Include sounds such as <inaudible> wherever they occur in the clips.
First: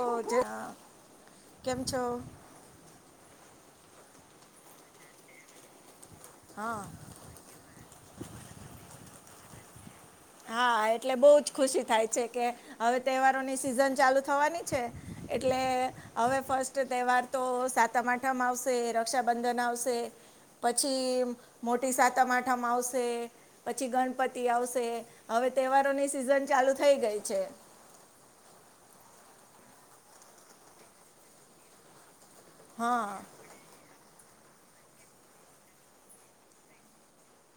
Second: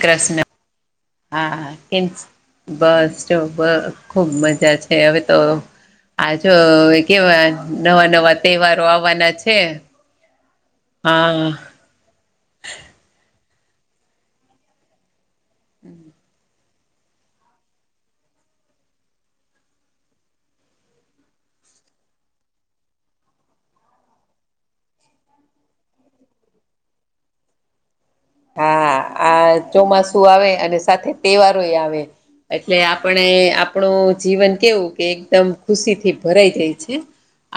તો જ ક્રષ્ણ હા કેમ છો હા <unintelligible> બસ જો બ ખુબ મજા છે હવે તો. આ જો હા કેવા નવા તહેવારો આવવાના છે. હા એટલે બઉુ હા જ ખુશ શી થાય છે. કે હવે તહેવારોની સિઝન ચાલુ થવાની છે એટલે હવે ફસ્ટ તહેવાર તો સાતમ આઠામાં આવશે રક્ષાબંધન આવશે પછી મોટી સાતમ માઠામ આવશે. પછી ગણપતિ આવશે હવે તહેવારોની સિઝન ચાલુ થઈ ગઈ છે. હા, આ ચોમાસું આવે અને સાથે તહેવારોઈ આવે. એટલે હા આપણે આપણું જીવન કેવું કે એકદમ ખુશીથી ભરાઈ જાય છે.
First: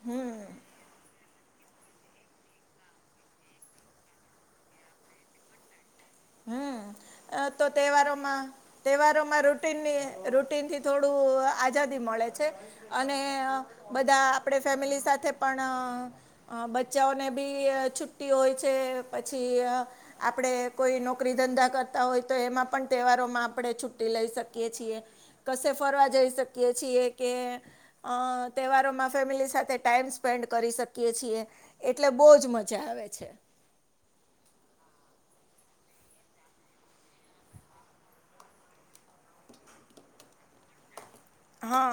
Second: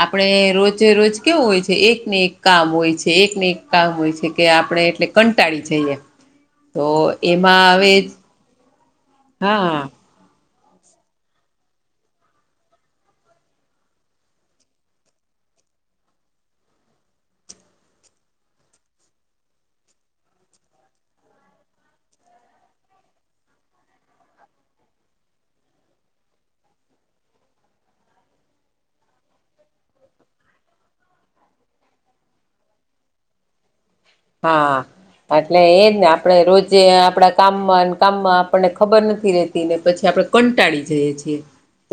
આપડે રોજે રોજ કેવું હોય છે એક ને એક કામ હોય છે એકને એક કામ હોય છે કે આપણે એટલે કંટાળી જઈએ. હમ તો અ તો એમાં હવે તહેવારોમાં તહેવારોમાં હા રૂટિનની રૂટિનથી થોડું આઝાદી મળે છે. અને બધા આપડે ફેમિલી સાથે પણ અહ બચ્ચાઓને બી છુટ્ટી હોય છે પછી આપડે કોઈ નોકરી ધંધા કરતા હોય તો એમાં પણ તહેવારોમાં આપણે છુટ્ટી લઈ શકીએ છીએ. કશે ફરવા જઈ શકીએ છીએ કે અહ તહેવારોમાં ફેમિલી સાથે ટાઈમ સ્પેન્ડ કરી શકીએ છીએ. એટલે બહુજ મજા આવે છે. હા. એટલે એજને આપણે રોજે આપડા કામમાં કામમાં આપણને ખબર નથી રે ને પછી આપણે કંટાળી જઈએ છીએ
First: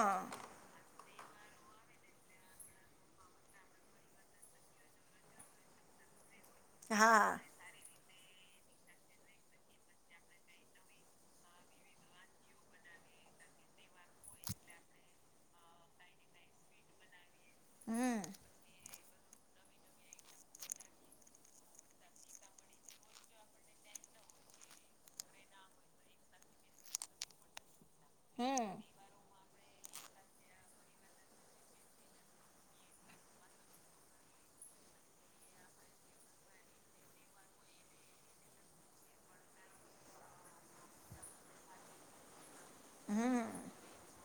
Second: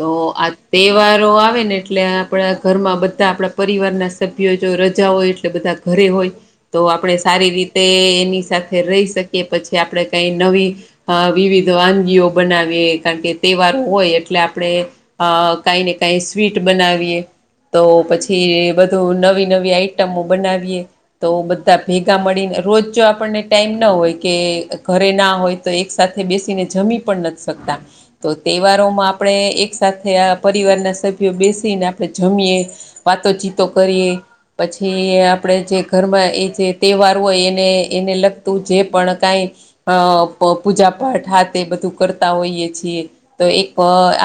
તો આ તહેવારો આવે ને એટલે આપણા ઘરમાં બધા આપણા પરિવારના સભ્યો જો રજા હોય એ ટલે બધા ઘરે હોય. <unintelligible> તો આપણે સારી રીતે એની સાથે રહી શકીએ પછી આપણે કંઈ નવી અ વિવિધ વાનગીઓ બનાવીએ કારણ કે તહેવારો હોય એટલે આપણે અ કઈ ને કઈ સ્વીટ બનાવીએ. તો હમ પછી બધું નવી નવી આઈટમો બનાવીએ તો ભેગા મળીને રોજ જો આપણને ટાઈમ ના હોય કે ઘરે ના હોય તો એક સાથે બેસીને જમી પણ નથી શકતા તો હમ તહેવારોમાં આપ ણે એક સાથે આ પરિવારના સભ્યો બેસીને આપણે જમીએ. વાતોચીતો કરીએ પછી આપણેે જે ઘરમાં એ હોય એને એને લગતું જે પણ કાંઈ અ પૂજા પાઠ હાથે બધું કરતા હોઈએ. છીએ હમ તો એક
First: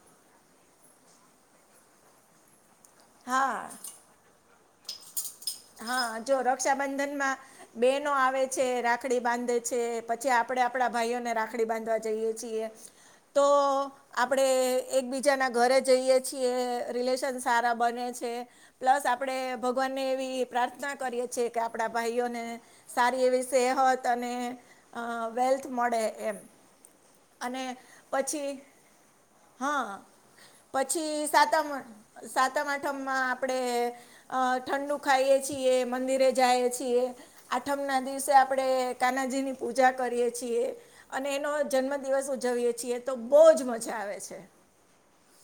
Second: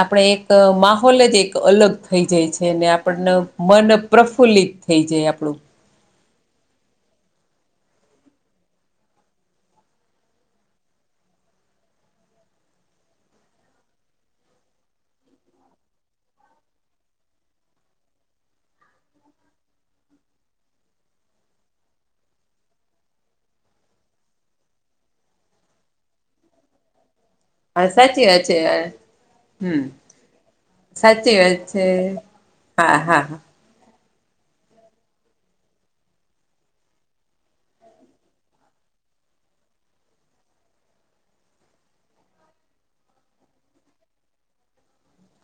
આપણે એક માહોલ જ એક અલગ થઈ જાય છે, ને આ પને હા મન પ્રફુલ્લિત થઈ જાય. આપણું હા, જો રક્ષાબંધનમાં બેનો આવે છે રાખડી બાંધે છે પછી આપણેે આપડા ભાઈઓને રાખડી બાંધવા જઈએ છીએ. તો આપણે એકબીજાના જઈએ છીએ. રિલેશન સારા બને છે. પ્લસ આપણે ભગવાનને એવી પ્રાર્થના કરીએ છીએ કે આપડા ભાઈઓને સારી એવી સેહત અને, અ વેલ્થ મડે એમ, અને હા સાચી વાત પછી છે હમ હા, પછી સાચી વાત સાતમ છે સાતમ આઠમ હા હા માં હા આપણેે, અ ઠંડુ ખાઈએ છીએ મંદિરે જાએ છીએ, આઠમના દિવસે આપડે કાનાજીની પૂજા કરીએ છીએ અને એનો જન્મ, દિવસ ઉજવીએ છીએ તો બહુજ મજા આવે છે,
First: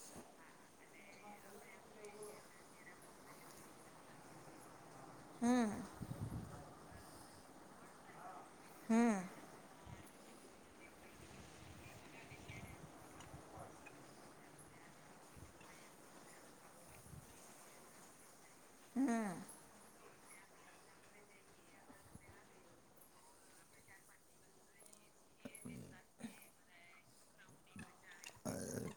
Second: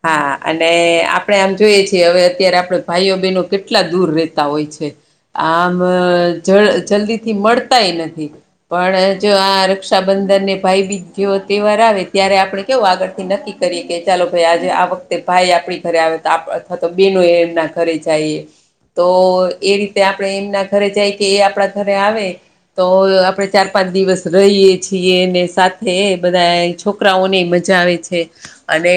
હા અને આપણે આમ જોઈએ છીએ, હવે અત્યારે આપણે ભાઈઓ બહેનો કેટલા દૂર રહેતા હોય છે, આમ જલ્દી થી મળતાય નથી. પણ આ રક્ષાબંધનને ભાઈબીજ જેવો તહેવાર આવે ત્યારે આપણે કેવું આગળથી નક્કી. કરીકે ચાલો, આજે આ વખતે ભાઈ આપણી ઘરે આવે તો અથવા તો બહેનો એમના ઘરે જાયએ, તો એરી તે આપણે એમના ઘરે જાય કેએ આપડા ઘરે આવે તો આપણે ચાર પાંચ દિવસ રહીએ, છીએને સાથે બધા છોકરાઓની મજા આવે છે, અને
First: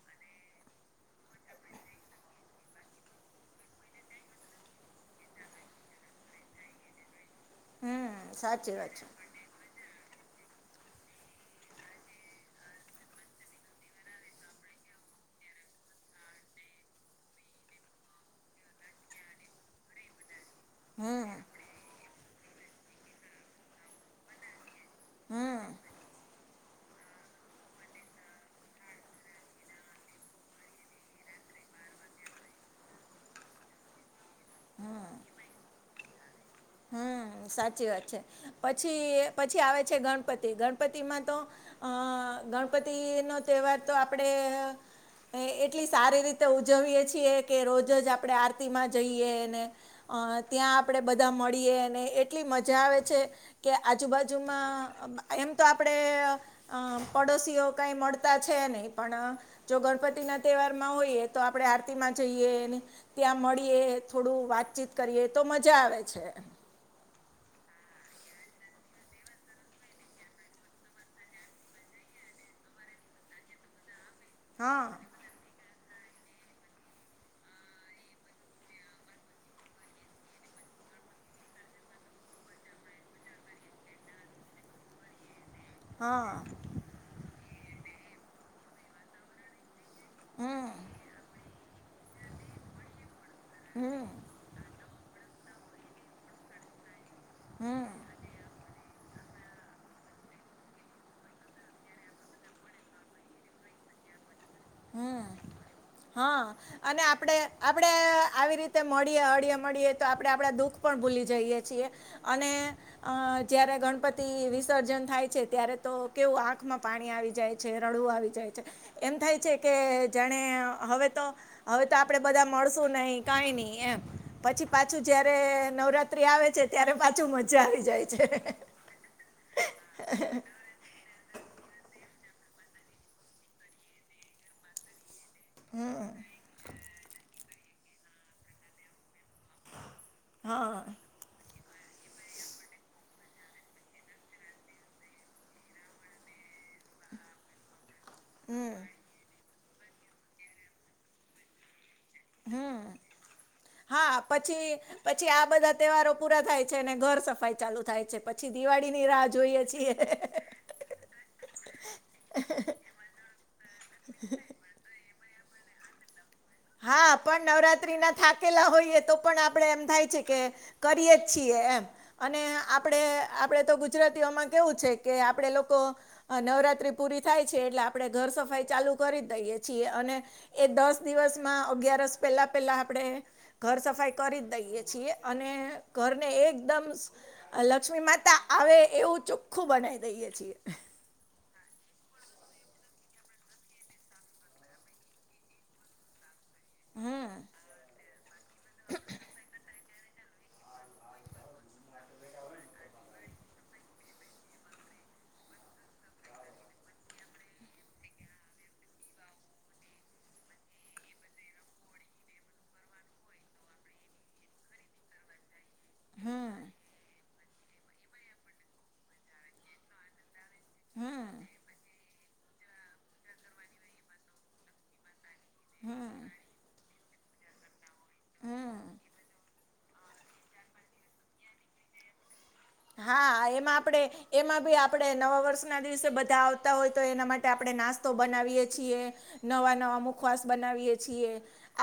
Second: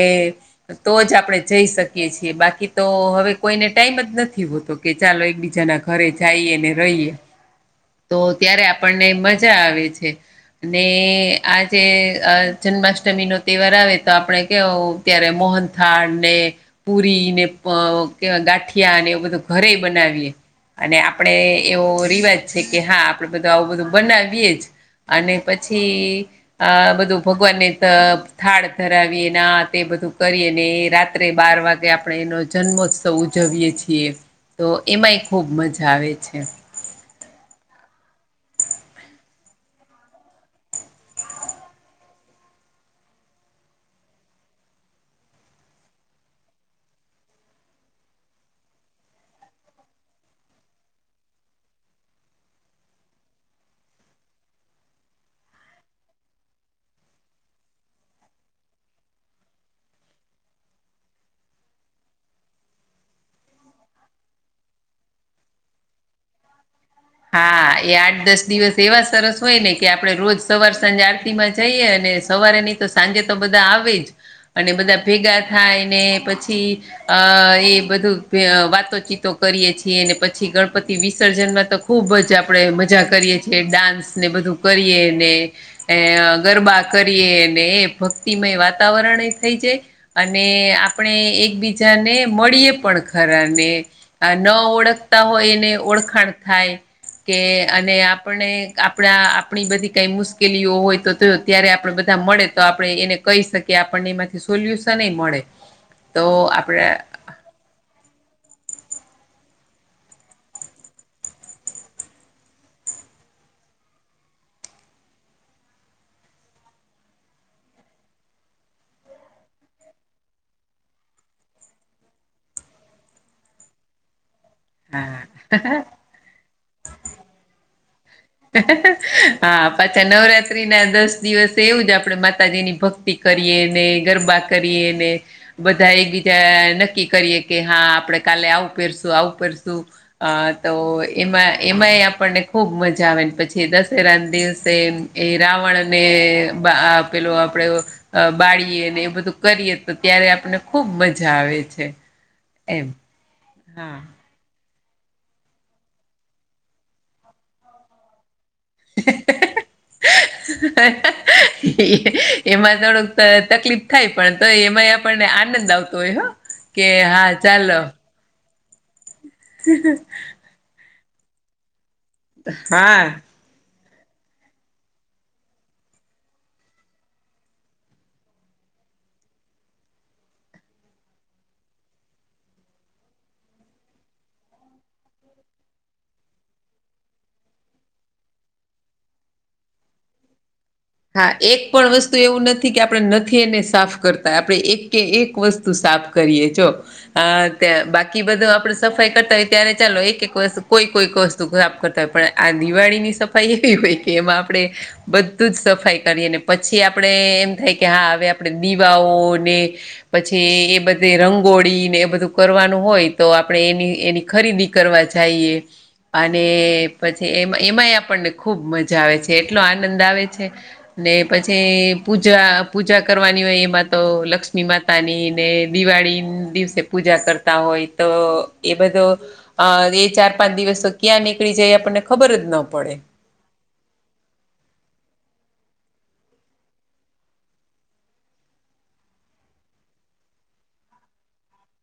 તો જ આપણે જઈ શકીએ છીએ બાકી તો હવે કોઈને ટાઈમ જ નથી હોતો, કે ચાલો એકબીજાના ઘરે જાઈએને રહીએ, <inaudible> તો ત્યારે સાચી વાત છે આપણને મ જા આવે છે, અને આજે જન્માષ્ટમીનો તહેવાર આવે તો આપણે કેવું ત્યારે મોહનથાળ ને, પુરીને પણ ગાંઠિયાને એ બધું ઘરે બનાવીએ, અને હમ આપડે એવો રિવાજ છે, કે હા આપડે બધા આઉં બધું બનાવીએ જ અને હમ પછી આ બધું ભગવાનને થ થાળ ધરાવીએ ન આ તે બધું કરીયે ને રાત્રે બાર વાગે આપણે એનો જન્મોત્સવ ઉજવીયએ છીએ, તો એમાં એ ખૂબ મજા આવે છે. હા સાચી વાત છે પછી પછી આવે છે ગણપતિ ગણપતિ માંતો અહ ગણપતિનો તહેવાર તો આપડે એ એટલી સારી રીતે ઉજવીએ છીએ કે રોજ જ આપણે આરતીમાં જઈએ અને અ ત્યાં આપડે બધા મળીએ અને એટલી મજા આવે છે કે આજુબાજુમાં એમ તો આપડે અહ પડોશીઓ કંઈ મળતા છે નહીં પણ જો ગણપતિ ના તહેવારમાં હોઈએ તો આપણે આરતીમાં જઈએ ને ત્યાં મળીએ થોડું વાતચીત કરીએ તો મજા આવે છે. હા એ આઠ દસ દિવસ એવા સરસ હોય ને કે આપડે રોજ સવાર સાંજે આરતીમાં જઈએ અને સવારે નહીં તો સાંજે તો બધા આવે જ અને હા બધા ભેગા થાય ને પછી અહ એ બધું વાતોચીતો કરીએ છીએ અને પછી ગણપતિ વિસર્જનમાંતો ખૂબ જ આપડે મજા કરીએ છીએ ડાન્સને બધું કરીએને એ હા ગરબા કરીએ ને એ ભક્તિમય વાતાવરણએ થઈ જાય, અને હમ આપણે એકબીજાને મળીએે પણ ખરાને હમ આ ન ઓળખતા હોય એને ઓળખાણ થાય, કે હમ અને આપને આપણા આપણી બધી કંઈ મુશ કેલીઓ હોય તો ત્યાં ત્યારે આપણે મળે તો આપણે એને કહી શકીએ આપણને એમાં સોલ્યુશન નહીં હમ મળે તો હા આપણે અને આપણે આપણે આવી રીતે મળીએ અળીએ મળીએ તો આપણે આપણા દુઃખ પણ ભૂલી જઈએ છીએ અને અહ જયારે ગણપતિ વિસર્જન થાય છે ત્યારે તો કેવું આંખમાં પાણી આવી જાય છે રડવું આવી જાય છે એમ થાય છે કે જેણે હવે તો હવે તો આપણેે બધા મળશુ નહી કઈ નહી એમ પછી પાછું હા જયારે નવરાત્રી આવે છે ત્યારે પાછું મજા આવી જાય છે હા પાછા નવરાત્ર ત્રીના દસ દિવસે એવું જ આપડે માતાજીની ભક્તિ કરીએ ને ગરબા કરીએ ને બધા એક હમ બીજા નક્કી કરીએ કે હા આપડે કાલે આવું પહેરશું આવું કરશું અહ તો હા એમાં એમાં ઈ આપણ ને ખુબ મ જા આવેને પછી દશેરા ના દિવસે એ રાવણ અને બ આ પેલો આપડે અહ હમ બાળીએે અને એ બધું કરીએ તો ત્યારે આપને ખુબ મજા આવે છે એમ હમ હા, પછી પછી આ બધા તહેવારો પૂરા થાય છે અને ઘર સફાઈ ચાલુ થાય છે. પછી દિવાળીની રાહ જોઈએ છીએ. <inaudible> એમાં થોડોક ત તકલીફ થાય પણ તો એમાંય આપણને આનંદ આવતો હોય હો હા, પણ નવત્રીના થાક કેલા હોઈએ તો પણ આપણે એમ થાય છે કે કરીએ જ છીએ એમ અને આપડે હા આપડે તો ગુજરાતીઓમાં કેવું છે કે આપડે લોકો આ નવરાત્રી પૂરી થાય છે એટલે આપણે ઘર સફાઈ ચાલુ કરી દઈએ છીએ અને એ દસ દિવસમાં અગિયારસ પેલા પેલા આપડે ઘર સફાઈ કરી જ દઈએ છીએ, અને ઘરને એકદમ લક્ષ્મી માતા આવે એવું ચોખ્ખું બનાવી દઈય છીએ. એક પણ વસ્તુ એવું નથી કે આપણે નથી એને સાફ કરતા, આપડે એક કે એક વસ્તુ સાફ કરીએ. જો હમ અત બાકી બધું આપડે સફાઈ કરતા હોય ત્યારે ચાલો એક એક વસ્તુ કોઈ વસ્ત તું કરતા હોય, પણ આ દિવાળીની સફાઈ એવી હોય કે એમાં આપડે બધું જ સફ સફાઈ કરી અને પછી આપણે એમ થાય કે હા, હવે આપણે દીવાઓને પછી એ બધે રંગોળી ને એ બધું કરવાનું હોય તો આપડે એની એની ખરીદી કરવા જાઈએ. અને હમ પછી એમાં એમાંય આપણને ખુબ મજા આવે છે, એટલો આનંદ આવે છે. ને હમ પછી પૂજા પૂજા કરવાની હોય એમાં તો લક્ષ્મી માતાની ને હમ દિવાળી ન હમ દિવસે પૂજા કરતા હોય. તો એ હમ બધું અ એ ચાર-પાંચ દિવસ તો ક્યાં નીકળી જાય આપણને ખબર જ ના પડે. હા, એમાં આપડે, એમાં બી આપણે નવા વર્ષના દિવસે બધા આવતા હોય તો એના માટે આપણે નાસ્તા તો બનાવીએ છીએ, નવા-નવા મુખવાસ બનાવીયએ છીએ.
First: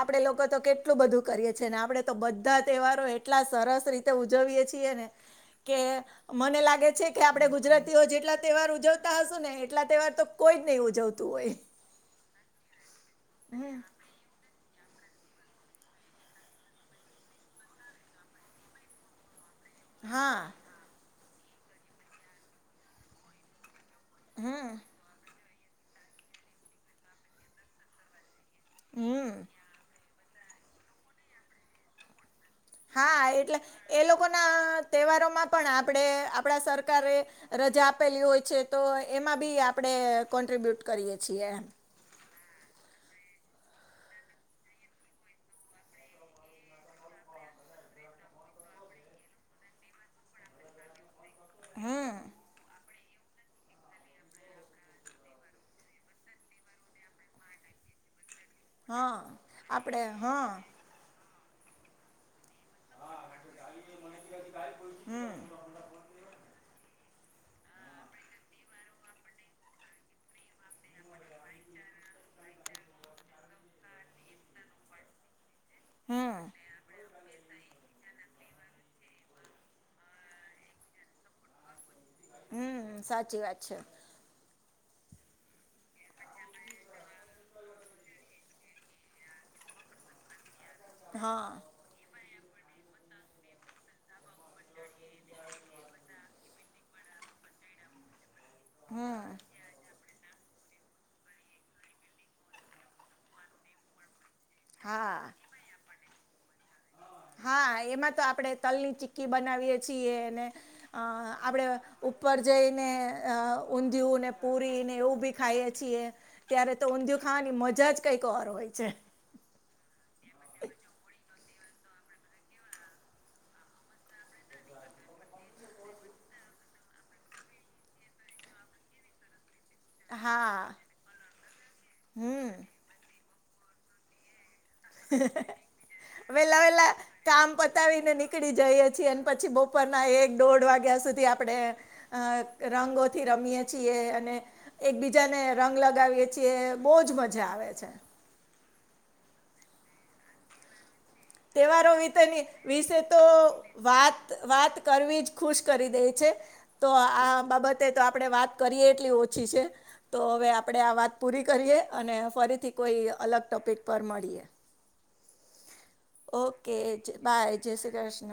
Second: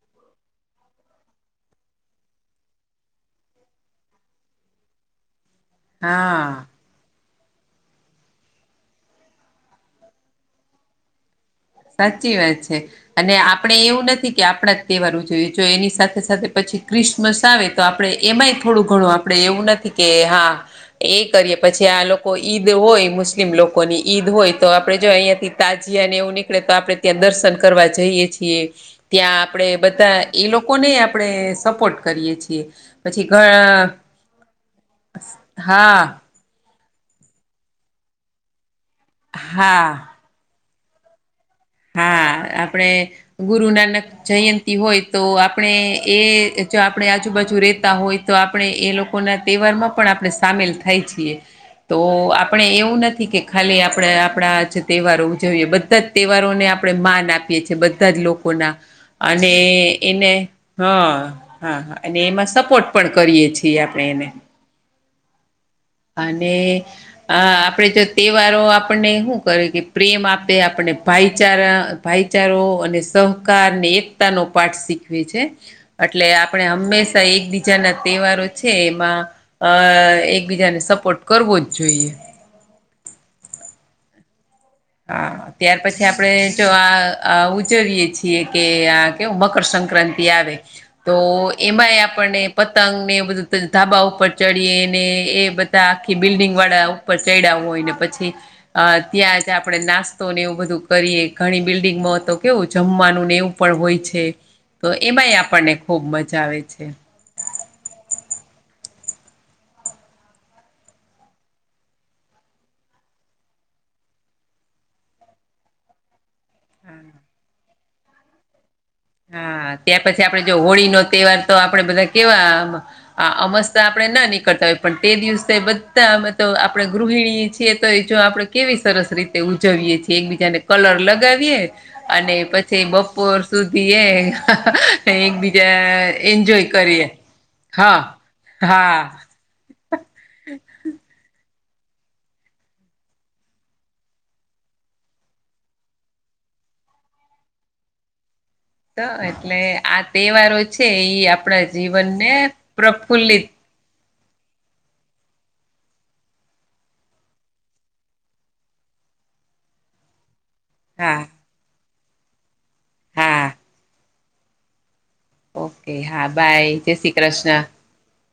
આપણે લોકો તો કેટલું બધું કરીએ છીએ, ને આપણે તો બધા તહેવારો એટલા સરસ રીતે ઉજવીએ છીએ ને કે હા મને લાગે છે કે આપણેે ગુજરાતીઓ જેટલા તહેવાર ઉજવતા હશુ ને, એટલા તહેવાર તો કોઈ જ નહી ઉજવતું હોય. સાચી વાત છે, અને આપડે હમ એવું નથી કે આપણા જ તહેવાર ઉજઈએ, જો એની સાથે સાથે પછી ક્રિસમસ આવે તો આપણે એમાંય થોડું ઘણું આપણે એવું નથી. કે હા, એ કરીએ પછી આ લોકો ઈદ હોય મુસ્ લોકોની ઈદ હોય તો હમ આપણે જો અહીંથી તાજીયા અને એવું ની એટલે તો આપડે ત્યાં દર્શન કરવા જઈએ છીએ ત્યાં હમ આપડે બધા એ લોકોને આપણે સપોર્ટ કરીએ છીએ. હા, પછી ઘ એટલે એ લોકો ના તહેવારોમાં પણ આપણેે હા આપણા સરકારે રજા આપેલી હોય છે, તો એમાં બી આપણે હા કોન્ટ્રીબ્યૂટ કરીએ છીએ એમ. હા, આપણે ગુરુ નાનક જયંતી હોય, તો આપણે એ જો આપણે આજુબાજુ રેતા હોય. તો આપણે એ લોકોના તહેવારમાં પણ આપણે સામેલ થાય છીએ.. તો હમ આપણે એવું નથી કે ખાલી આપણે આપણા જ તહેવારો ઉજવીએ બધા જ તે વારોને આપણે માન આપીએ છીએ, બધા જ લોકોના હા અને આપણે એને હા હા, હા હા અને એમાં સપોર્ટ પણ કરીએ છીએ. આપણે એને હમ્મ. અને આ આપડે જો તહેવારો આપણને હુ કરે કે પ્રેમ આપે આપણને ભાઈચારા ભાઈચારો અને સહકારને એક તા નો પાઠ શીખવે છે, એટલે હમ આપણે હંમેશા એકબીજાના તહેવારો છે, એમાં અ એકબીજાને સપોર્ટ કરવો જ જોઈએ. હમ્મ, સાચી વાત છે. હા, ત્યાર પછી આપણેે જો આ આ ઉજવીયએ છીએ કે આ કેવુ મકરસક્રાંતિ આવે, તો હા એમાં એ આપણને પતંગ ને એ બધું, પછી ધાબા ઉપર ચડીએ, ને એ બધા આખી બિલ્ડીંગવાળા ઉ પર ચઇડયા હોય ને પછી અ હમ ત્યાંજ આપણે નાસ્તો નાસ્તો ને એવું બધું કરીએ, ઘણી બિલ્ડિંગમાં તો કેવું જમવાનું ને એવું પણ હોય છે. તો હા એમાંય આપણને ખુબ મજા આવે છે. હા, એમાં તો આપણેે તલ ની ચી્કી બનાવીયએ છીએને. અ આપડે ઉપર જઈને અ ઊંધિયું ને પૂરી ને એવું બી ખાઈએ છીએ ત્યારે તો ઊંધિયું ખાવાની મજા જ કંઈક ઔર હોય છે. હા, ત્યાર પછી આપડે જો હોળી નો તહેવાર તો આપડે બધા કેવા આ અમસ્તા આપણે ના નીકળતા હોય પણ તે દિવસે બધા અમે તો આપણે ગૃહિણી છીએ તોય જો આપણે કેવી સરસ રીતે ઉજવીય છીએ એકબીજાને હા કલર લગાવીએ અને હમ પછી બપોર સુધી પીએ <inaudible> એકબીજા વેલા એન્જોય વેલા કરીએ, કામ હા, પતાવીને નીકળી જઈએ છીએ હા અને પછી બપોરના એક દોઢ વાગ્યા સુધી આપણે અ રંગોથી રમીએ છીએ અને એકબીજાને રંગ લગાવીએ છીએ, બહુજ મજા આવે છે. તો એટલે આ તહેવારો છે એ આપ તહેવારો વિતે વિશે તો વાત કરવી જ ખુશ કરી દે છે. તો આ બાબતે તો આપણેે વાત કરીએ એટલી ઓછી છે. તો હવે આપણે આ વાત હા પૂરી કરીએ, અને ફરીથી કોઈ અલગ હા ટોપિક પર મળીએ. ઓકે હા ઓકે, બાય જય શ્રી જ બાય કૃષ્ણ જય શ્રીકૃષ્ણ